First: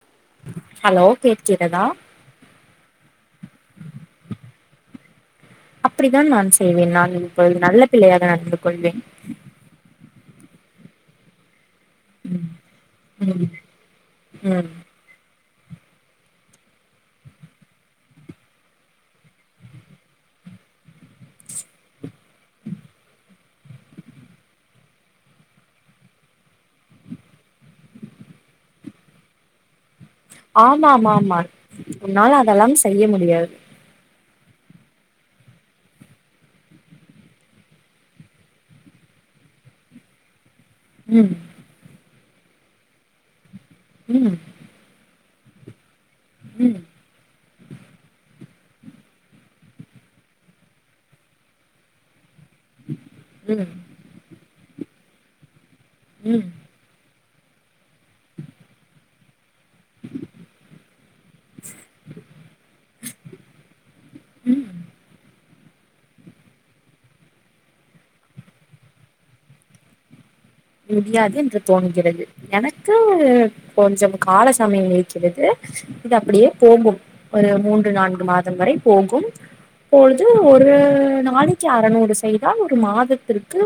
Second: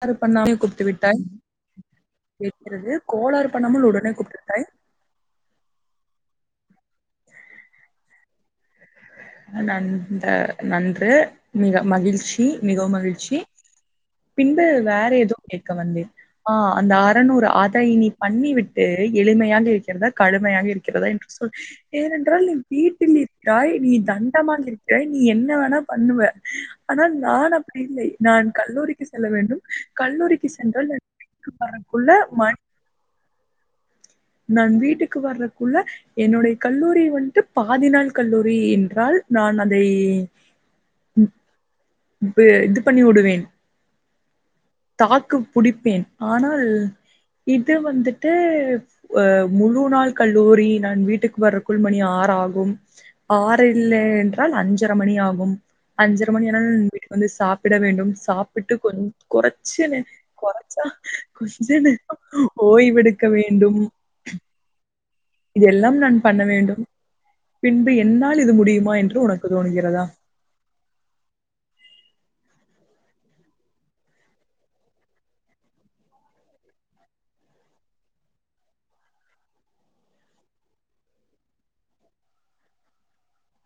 யாரு பண்ணாணு ஹலோ குடுத்துவிட்டே கேட்கிறதா கேக்கிறது கோளாறு பண்ணாம உடனே குடுத்துவிட்டாய் அப்படித்தான் நான் செய்வேன் நான் இப்பொழுது நல்ல பிள்ளையாக நடந்து கொள்வேன் நந்த நன்று மிக மகிழ்ச்சி மிகவு மகிழ்ச்சி ம் பின்பு ம் வேற எதோ கேக்க வந்தேன் ஆஹ் அந்த அறநூறு அத இனி பண்ணி விட்டு எளிமையாக இருக்கிறத கழ எளிமையாக இருக்கிறதா என்று சொல் ஏனென்றால் என் வீட்டில் என் தாய் நீதி தண்டமா இருக்கிற நீ என்ன வேணா பண்ணுவ ஆனா நான் அப்படி இல்லை நான் கல்லூரிக்கு செல்ல வேண்டும் கல்லூரிக்கு சென்றால் ஆமாம் ஆமாம் நான் உள்ள உன்னால் மண் அதெல்லாம் செய்ய முடியாது நான் வீட்டுக்கு வர்றக்குள்ள என்னுடைய கல்லூரி வன்ட்டு பாதி நாள் கல்லூரி என் என்றால் நான் அதை உம் இப்ப இது பண்ணி உடுவேன் உம் தாக்கு புடிப்பேன் ஆனால் இது வந்துட்டு அ முழு நாள் கல்லூரி நான் வீட்டுக்கு வர்றக்குள் மணி ஆற ஆகு ஆகும் ஆறு ம் இல்லை என்றால் அஞ்சரை மணி ஆகும் அஞ்சரை ம் மணினா வந்து சாப்பிட வேண்டும் சாப்பிட்டு கொஞ் குறை கொஞ்சன்னு குறைச்சா கொஞ்சன்னு ஓய்வெடுக்க வேண்டும் ம் இதெல்லாம் நான் பண்ண வேண்டும் பின்பு என்னால் இது முடியுமா என்று உனக்கு தோணுகிறதா முடியாது என்று தோணுகிறது எனக்கு கொஞ்சம் கால சமயம் இருக்கிறது இது அப்படியே போகும் ஒரு மூன்று நான்கு மாதம் வரை போகும் இப்பொழுது ஒரு நாளைக்கு அறநூறு செய்தால் ஒரு மாதத்திற்கு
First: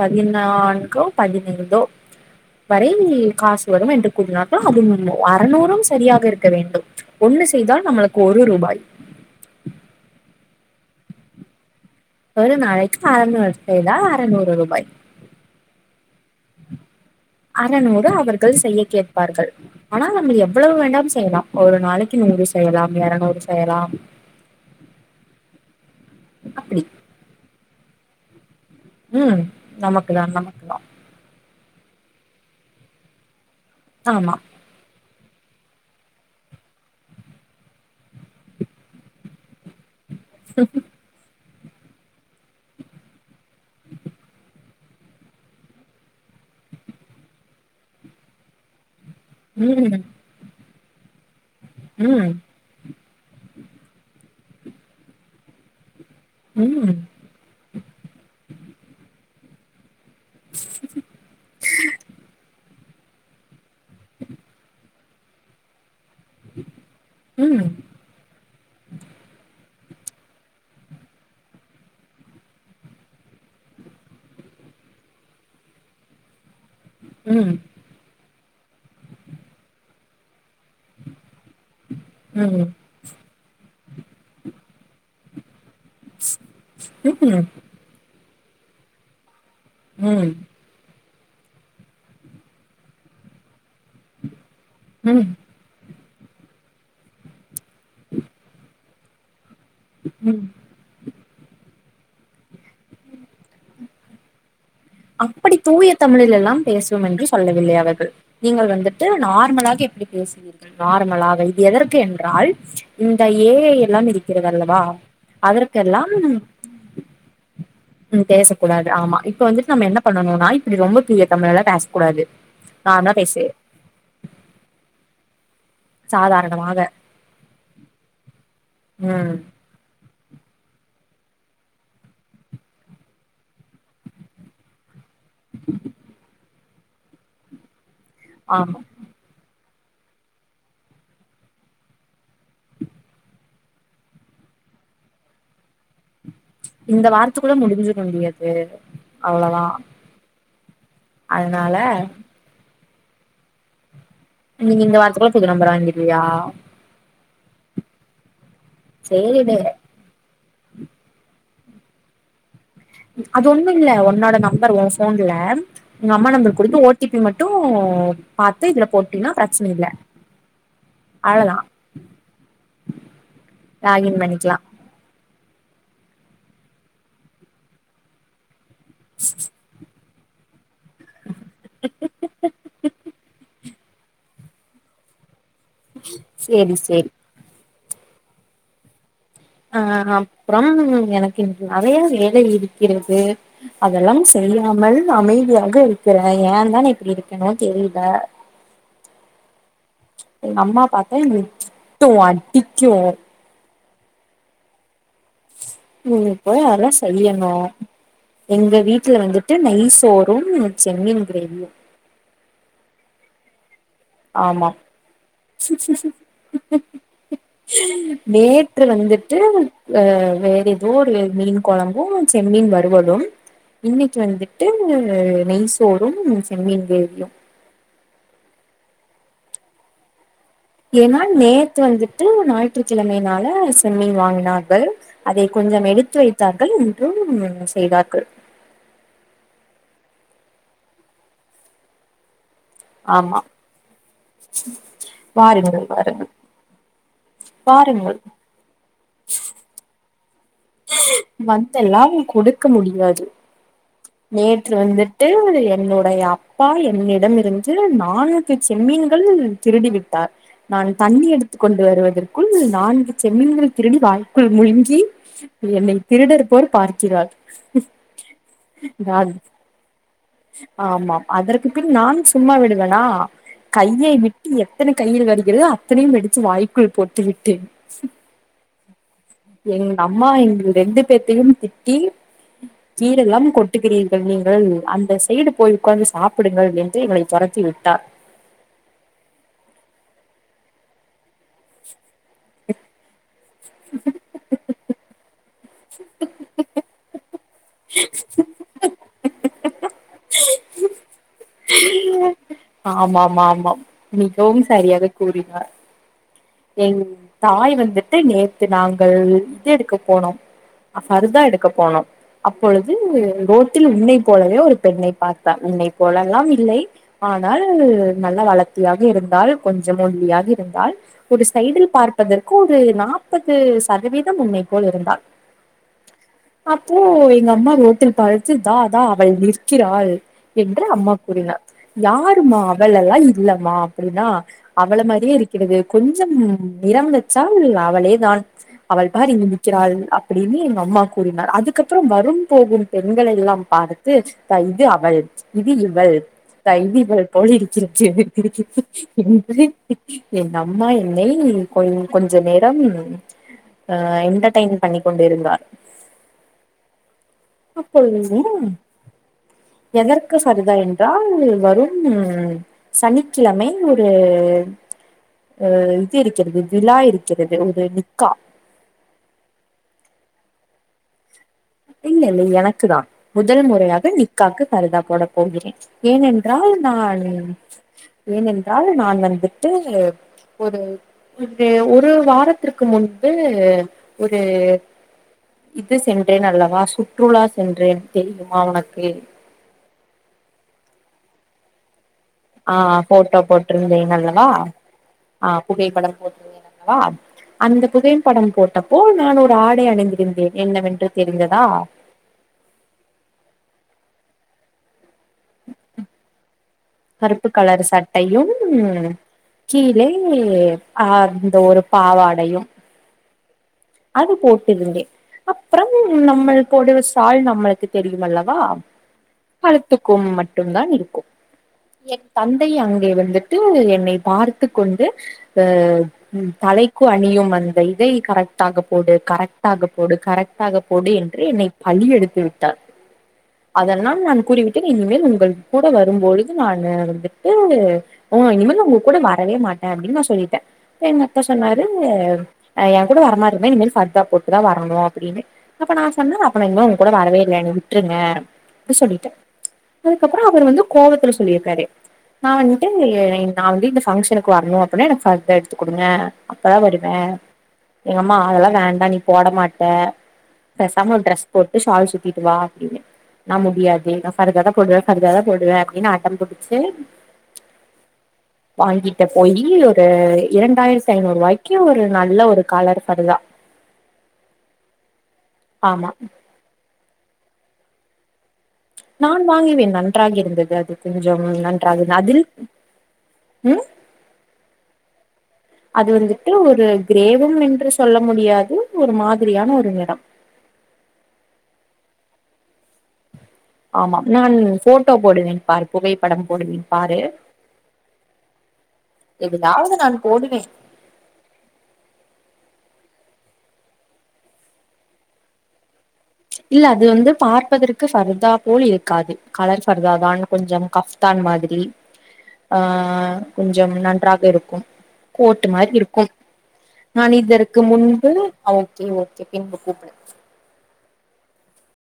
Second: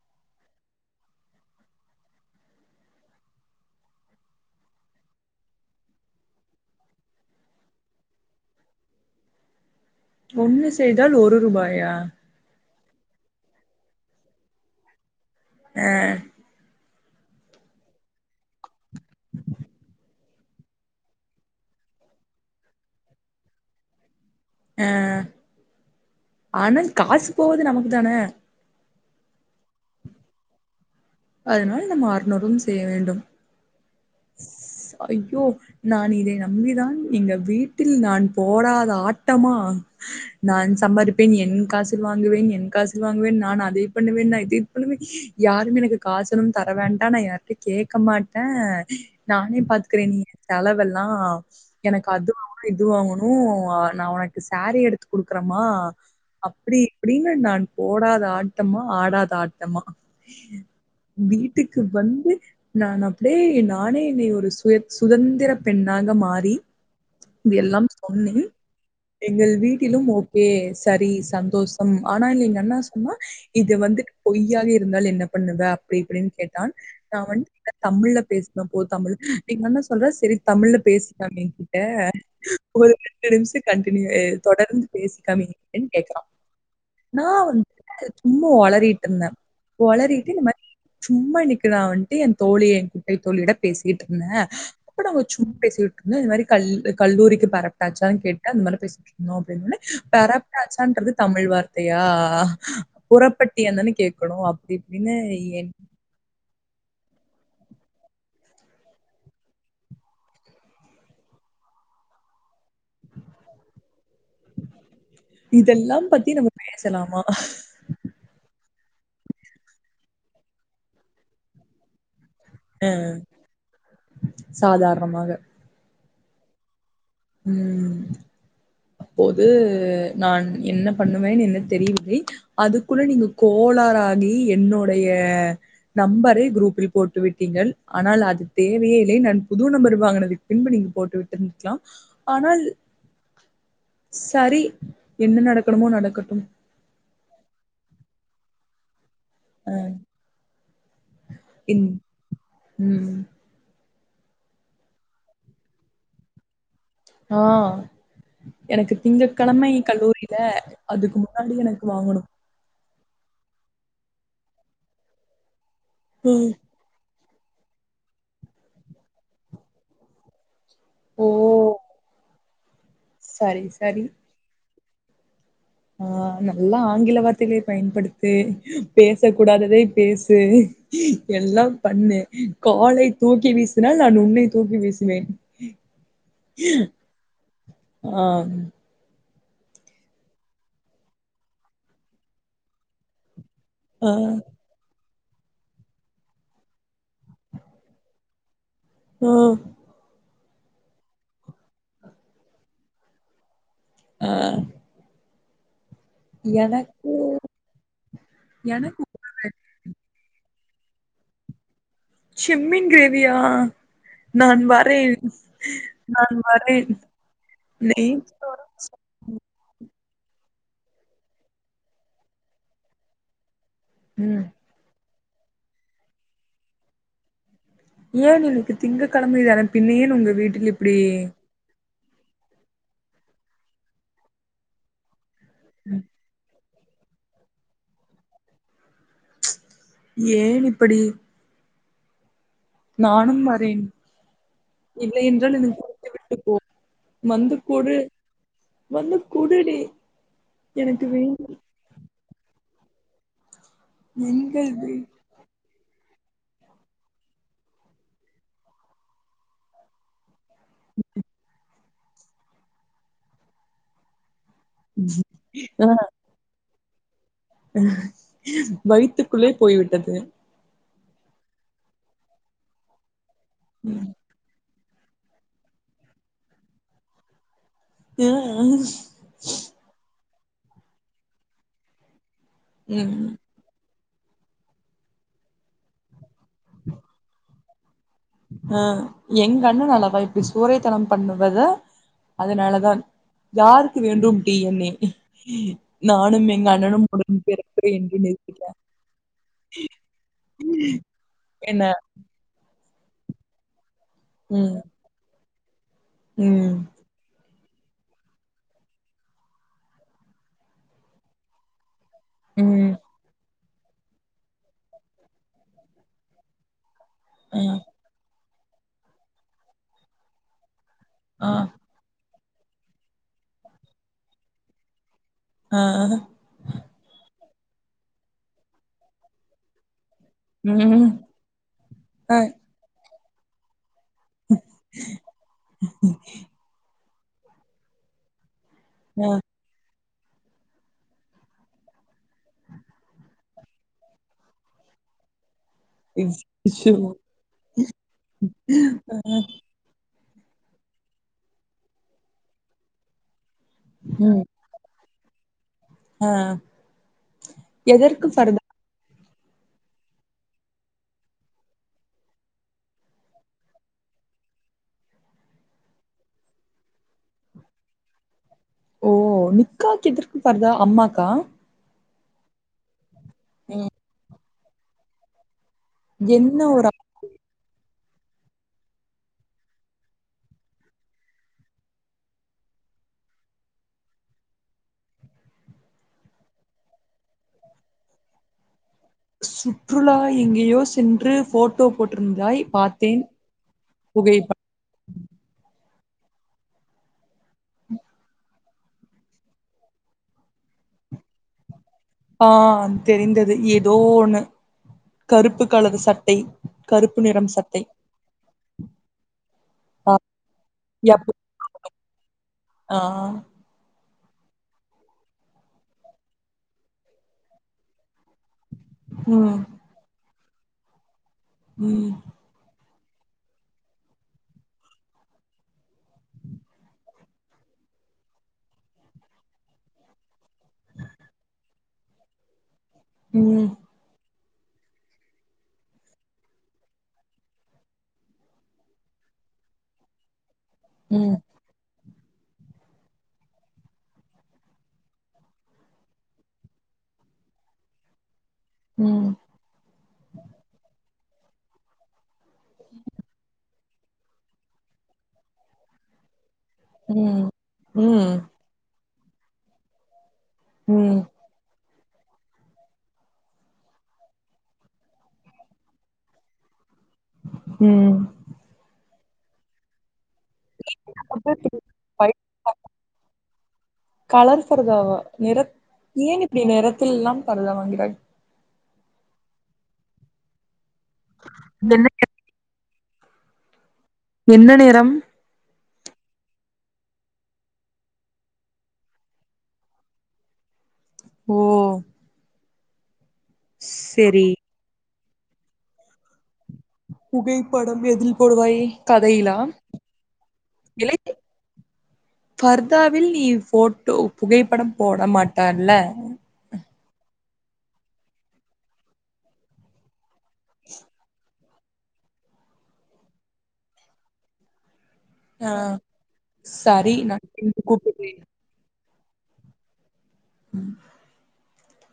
பதினா நான்கோ பதினைந்தோ வரை காசு வரும் என்று கூறினார்கள் அதுவும் அறநூறும் சரியாக இருக்க வேண்டும் ஒன் ஒண்ணு செய்தால் நம்மளுக்கு ஒரு ரூபாய் ஒண்ணு செய்தால் ஒரு ரூபாயா ஒரு நாளைக்கு அறநூறு செய்தா அறநூறு ரூபாய் அஹ் அறநூறு அவர்கள் செய்ய கேட்பார்கள் ஆனா நம்ம எவ்வளவு வேனாலும் செய்யலாம் ஒரு நாளைக்கு நூறு செய்யலாம் இறநூறு செய்யலாம் அஹ்ஹ்ஹ் ஆனா அப்படி காசு போது நமக்கு தானே உம் நமக்குதா நமக்குதா அதனால் நம்ம அறநூறும் செய்ய வேண்டும் ஆமா ஐயோ நான் இதை நம்பிதான் எங்க வீட்டில் நான் போடாத ஆட்டமா நான் சம்பாரிப்பேன் என் காசில் வாங்குவேன் என் காசில் வாங்குவேன் நான் அதை பண்ணுவேன் நான் இதை பண்ணுவேன் யாருமே எனக்கு காசு எதும் தரவேண்டா நான் யார்ட்டையும் கேட்க மாட்டேன் நானே ம் பாத்துக்கிறேன் நீ என் தலவல்ல நா எனக்கு ம் அது வாங்கணு இது வாங்கணும் உ நா உனக்கு சரீ எடுத்து குடுக்குறேமா அப்டி ம் இப்டின்னு நான் போடாத ஆட்டமா ஆடாத ஆட்டமா வீட்டுக்கு வந்து நான் அப்படியே நானே என்னை ஒரு சுய சுதந்திர பெண் நாங்க மாறி ம் இதெல்லாம் சொன்னே எங்கள் வீட்டிலும் ஓகே சரி சந்தோஷம் ஆனா எங்கண்ண சொன்னா இது வந்து பொய்யாக இருந்தால் என்ன பண்ணுவ அப்படி இப்படின்னு கேட்டான் நான் ம் வந்து ம் தமிழ்ல பேச போ தமிழ் எங்க அண்ண சொல்றா செரி தமிழ்ல பேசலாமே எங்கிட்ட ம் ஒரு ரண்டு நிமிஷ கண்டினியூ அ தொடர்ந்து பேசிக்காமி னு கேக்கறா நா ம் வந் சும்மா ஒளறிட்ருந்த ம் ஒளறிட்டு இந்த மா சும்மா இன்னிக்கு நா வன்ட்டு எந் தோழி எ கிட்டை தோழியோட பேசிட்ருந்த அப்ப நாங்க ம் சும்மா பேசிட்ருந்தோ இந்த மாரி கல் கல்லூரிக்கு பரப்டாச்சான் கேட்டு அந்த மாரி பேசிட்ருந்தோ அப்டினொன்னே ம் பெரப்டாச்சான்றது தமிழ் வார்த்தையா புறப்பட்டியான்தான கேக்கணு அப்டி இப்டினு என் தமிழில் எல்லாம் பேசுவும் என்று சொல்லவில்லை அவர்கள் நீங்கள் வந்துட்டு நார்மலாக எப்பிடி பேசுவீர்கள் நார் மலாவை இது எதற்கு என்றால் இந்த ஏ ஐ எல்லாம் இருக்கிறதல்லவா இதெல்லாம் அதற்கெல்லாம் பத்தி நம்ம பேசலாமா? ம் பேச குடாது ஆமா இப்ப வந்துட்டு நம்ம என்ன பண்ணனுனா இப்பிடி ரொம்ப தூய தமிழ்ல எல்லா பேச கூடாது ம் சாதாரணமாக சாதாரணமாக ம் ம் அப்போது நான் என்ன பண்ணுவேன் என்னு தெரியவில்லை அதுக்குள்ள நீங்க கோளாறாகி என்னோட ய நம்பரை குரூப்பில் போட்டுவிட்டிங்கள் ஆனால் அது ஆமா தேவையே இல்லை நான் புது நம்பர் வாங்குனதுக்கு பின்பு நீங்க போட்டு விட்ருந்துக்கலாம் ஆனால் சரி என்ன நடக்கணுமோ நடக்க இந்த வாரத்துக்குள்ள முடிஞ்சுருன்டி அது அவ்ளதா அதனால இன் ம் நீங்க இந்த வாரத்துக்குள்ள புது நம்பர் வாங்கிருவியா ஆ எனக்கு திங்கட் சேரிடு கழமை கல்லூரி ல அதுக்கு முன்னாடி எனக்கு வாங்கணும் அது ஒண்ணு இல்ல உன்னோட நம்பர் ஒ ஃபோன்ல உங்க அம்மா ம். நம்பர் குடுத்து ஓ டி பி மட் ட்டு பாத்து இதுல போட்டினா பிரச்சனை இல்ல ஓ அவளதா சரி சரி லாகின் பண்ணிக்லா ஆ நல்லா ஆங்கில வார்த்தைகளை பயன்படுத்து பேச கூடாததை பேசு எல்லாம் பண்ணு காலை தூக்கி வீசி னால் நான் உன்னை தூக்கி வீசுவேன் செரி செரி ஆ அ அப்றம் எனக்கு நெறையா வேலை இருக்கிறது ஆ அதெல்லாம் செய்யாமல் அமைதியாக இருக்கறே ஏந்தா நா இப்பிடி இருக்கணோ தெரில ஆ எங்க அம்மா பாத்தா என்னய திட்டு அடிக்கு ஆ நீங்க போய் அதெல்லா எனக்கு சொல்லிர்ணு எங்க எனக்கு வீட்டுல ஒரு வந்துட்டு நெய் சோறும் செம்மீன் கிரேவியு செம்மின் கிரேவியா நான் ஆமா வரேன் நான் வரேன் நெய் சோறு நேற்று வந்துட்டு அ வேற எதோ ஒரு மீன் கொழம்பு செம்மீன் வறுவலும் இன்னைக்கு ம் வந்துட்டு நெய்சோறும் செம்மீன் கிரேவியு ஏன் இன்னைக்கு திங்க கிழமை தான பின்ன ஏன் உங்க வீடு ஏன்னா நேத்து வந்துட்டு ஞாயிற்றுக்கிழமைையினால செம்மீன் வாங்கினார்கள் அதை கொஞ்சம் எடுத்து வைத்தார்கள் இன்றும் செய்தார்கள் ஏன் இப்படி ஆமா நானும் வரேன் இல்லை என்றால் எனக்கு வாருங்கள் வாருங்கள் ஊட்டிவிட்டு போ மந்துக்கொடு வாருங்கள் ஒன்னு குடுடி எனக்கு வேண்டும் வந்தெல்லாம் குடுக்க முடியாது நேற்று எங்கள்து வந்துட்டு என்னுடைய அப்பா என்னிடமிருந்து நான்கு செம்மீன்கள் திருடி விட்டார் நான் தண்ணி எடுத்து கொண்டு வருவதற்குள் நான்கு செம்மீன்கள் திருடி வாய் குள் முழுங்கி ஆ என்னை திருடர் போர் பார்க்கிறால் வயித்துக்குள்ளே போய்விட்டது ஆமாம் அதற்கு பின் நான் சும்மா விடுவேனா கையை விட்டு எத்தனை கையில் வருகிறதோ அத்தனையும் எடுத்து வாய்க்குள் போட்டு விட்டு ஏ [inaudible] எங்க அம்மா எங்க ரெண்டு பேத்தையும் திட்டி ம் கீரெல்லாம் கொட் கிறீர்கள் நீங்கள் அந்த சைடு போய் உட்காந்து சாப்பிடுங்கள் என்று எங்களை தொரத்தி விட்டார் அஹ் எங்கண்ணல்லவா இப்டி சோறே தராம பண்ணுவத அதனால தான் யாருக்கு வேண்டும் டி என் ஏ நானும் எங்க அண்ணனும் [unintelligible] என்ன ஆமாமா ஆமாம் மிகவும் ம் சரியாக கூறினார் ம் என் தாய் வந்துட்டு நேத்து நாங்கள் இது எடுக்க போனோம் ஃபர்தா எடுக்க போனோம் அப்பொழுது ம் ரோ உன்னை போலவே ஒரு பெண்ணை பார்த்தா உன்னை போலல்லாம் இல்லை ஆ ஆனால் நல்லா வளர்த்தியாக இருந்தால் கொஞ்சம் ஒல்லியாக இருந்தால் ஒரு ஆ சைடில் பார்ப்பதற்கு ஒரு நாப்பது சதவீதம் உன்னைப்போல் இருந்தாள் ஆ அப்போ எங்க அம்மா ரோட்டில் பாத்து தாதா அவள் நிற்கிறாள் என்று ம் அம்மா கூறினார் ஆ யாருமா அவளெல்லா இல்லமா அப்டின்னா அவள மாறியே இருக்கிறது கொஞ்சம் நிறம் வச்சால் அவளே தான் அவள் ஆ பாரு இங்க நிற்கிறாள் அப்டின்னு எங்க அம்மா கூறினார் அதுக்கப்பறோம் வரும் போகும் பெண்களை எல்லாம் பார்த்து த இது அவள் இது இவள் அச்சச்சோ [unintelligible] இவள் போல [unintelligible] என் அம்மா என்னை கொ கொஞ்ச நேரம் அஹ் ம் என்டர்டைன் பண்ணி கொண்டு இருந்தார் ஆ அப் எதற்கு ஃபர்தா [unintelligible] எதற்கு சரிதா என்றால் வரும் சனிக்கிழமை ஒரு அஹ் இது இருக்கிறது விழா இருக்கிறது ஒரு நிக்கா ஓ நிக்காக்கு எதற்கு பர்தா அம்மாக்கா இல்ல இல்ல எனக்குதான் முதல் ம் முறையாக நிக்காக்கு பருதா போட போகிறேன் என்ன ஏனென்றால் ஒரு நான் ஏனென்றால் நான் வந்துட்டு ஒரு ஒரு ஒரு வாரத்திற்கு முன்பு ஒரு இது சென்றேன் அல்லவா சுற்றுலா சென்றேன் தெரியுமா உனக் சுற்றுலா எங்கேயோ சென்று ஃபோட்டோ ஆஹ் ஃபோட்டோ போட்டிருந்தேன் அல்லவா புகைப்ப ஆஹ் புகைப்படம் அந்த புகைபடம் போட்ட போல் நான் ஒரு ஆடை அணிந்திருந்தேன் என்னவென்று தெரிந்ததா ஆஹ் தெரிந்தது ஏதோ ஒண்ணு கருப்பு கலரு சட்டை கருப்பு நிறம் சட்டை கலர் சட்டையும் கீழே ஆ அ எப் அந்த ஒரு பாவாடையும் ஆ அது போட்டிருந்தே அப்றம் நம்மல் போடுற சால் நம்ளுக்கு தெரி யுமல்லவா ம் கழுத்துக்கும் மட்டும் தான் இருக்கும் ம் என் தந்தைய அங் கே வந்துட்டு என்னை பார்த்து கொண்டு அ ம் தலைக்கு அணியும் அந்த இ கரெக்டாக போடு கரெக்டாக ஆக போடு கரெக்டாக ஆக போடு என்று என்னை பழி எடுத்து விட் ட ம் அதெல்லாம் நான் கூறிவிட்டேன் இனிமேல் உங்கள் கூட வரும் பொழுது நானு வந்துட்டு ம் இனிமேல் உங்க கூட வர வே மாட்டே அப்டின்னு நா சொல்லிட்டே என் ம் அக்கா சொன்னாரு அ எ கூட வரமார [unintelligible] இனிமே ஃப்ர்த்தா போட்டுதா வரணு அப்டின்னு அப்ப நா சொன்ன அப்ப நா இனிமேல் உங்க கூட வரவே இல்லை என்ன விட்டுருங்க அப்டி ம் சொல்லிட்டே அதுக்கப்புற அவரு வந்து கோவத்துல சொல்லியிருக்காரு நா வந்ட்டு நா வந்து இந்த ஃபங்க்ஷனுக்கு வரணு அப்டின்னா எனக்கு ஃப்ர்தா எடுத்துக் குடுங்க அப்பதா வருவே ம் ம் எங்கம்மா அதெல்லா வேண்டா நீ போட மாட்ட பேசாம ம் ட்ரெஸ் போட்டு ஷால்ஸ் சுத்திட்டு வா அப்டின்னு நா முடியாது நா ஃப்ர்தாத தா போடுவே ஃப்ர்தாத தா போடுவே அப்டின்னு அடம் புடிச்சு ம் ட்ட போயி ஒரு இரண்டாயிரத்தி ஐநூறு ரூவாய்க்கு ஒரு நல்ல ஒரு கலர் கலர் ஃப்ர்தாவா நிற ஆமா ஏன் இப்டி நிறத்திலெல்லாம் ஃப்ர்தா வாங்கிர நானும் வாங்குவேன் நன்றாக இருந்தது அது கொஞ்சம் நன்றாக என்ன அதில் ம் என்ன நிறம் அது வந்துட்டு ஒரு கிரேவும் என்று சொல்ல முடியாது ஒரு மாதிரியான ஒரு நிறம் ஓ ஆமாம் செரி நான் ஃபோட்டோ போடுவேன் பார் புகைப்படம் போடுவேன் பாரு புகைப்படம் எதில் போடுவாய் கதையிலா எதுலாவது நான் போடுவேன் இலை ஃப்ர் த்தாவில் நீ ஃபோட்டோ புகைப்படம் போட மாட்டால்ல இல்ல அது வந்து பார்ப்பதற்கு ஃப்ர்தா போல் இருக்காது கலர் ஃப்ர்தாதான் கொஞ்சம் கஃப்தான் மாதிரி ஆ கொஞ்சம் நன்றாக இருக்கும் கோட் ஆ மாரி இருக்கும் சரி நான் இதற்கு பின்பு முன்பு கூப்பிடுறேன் அ ஓகே ஒ செக்கின்க்கு கூப்புடு ம்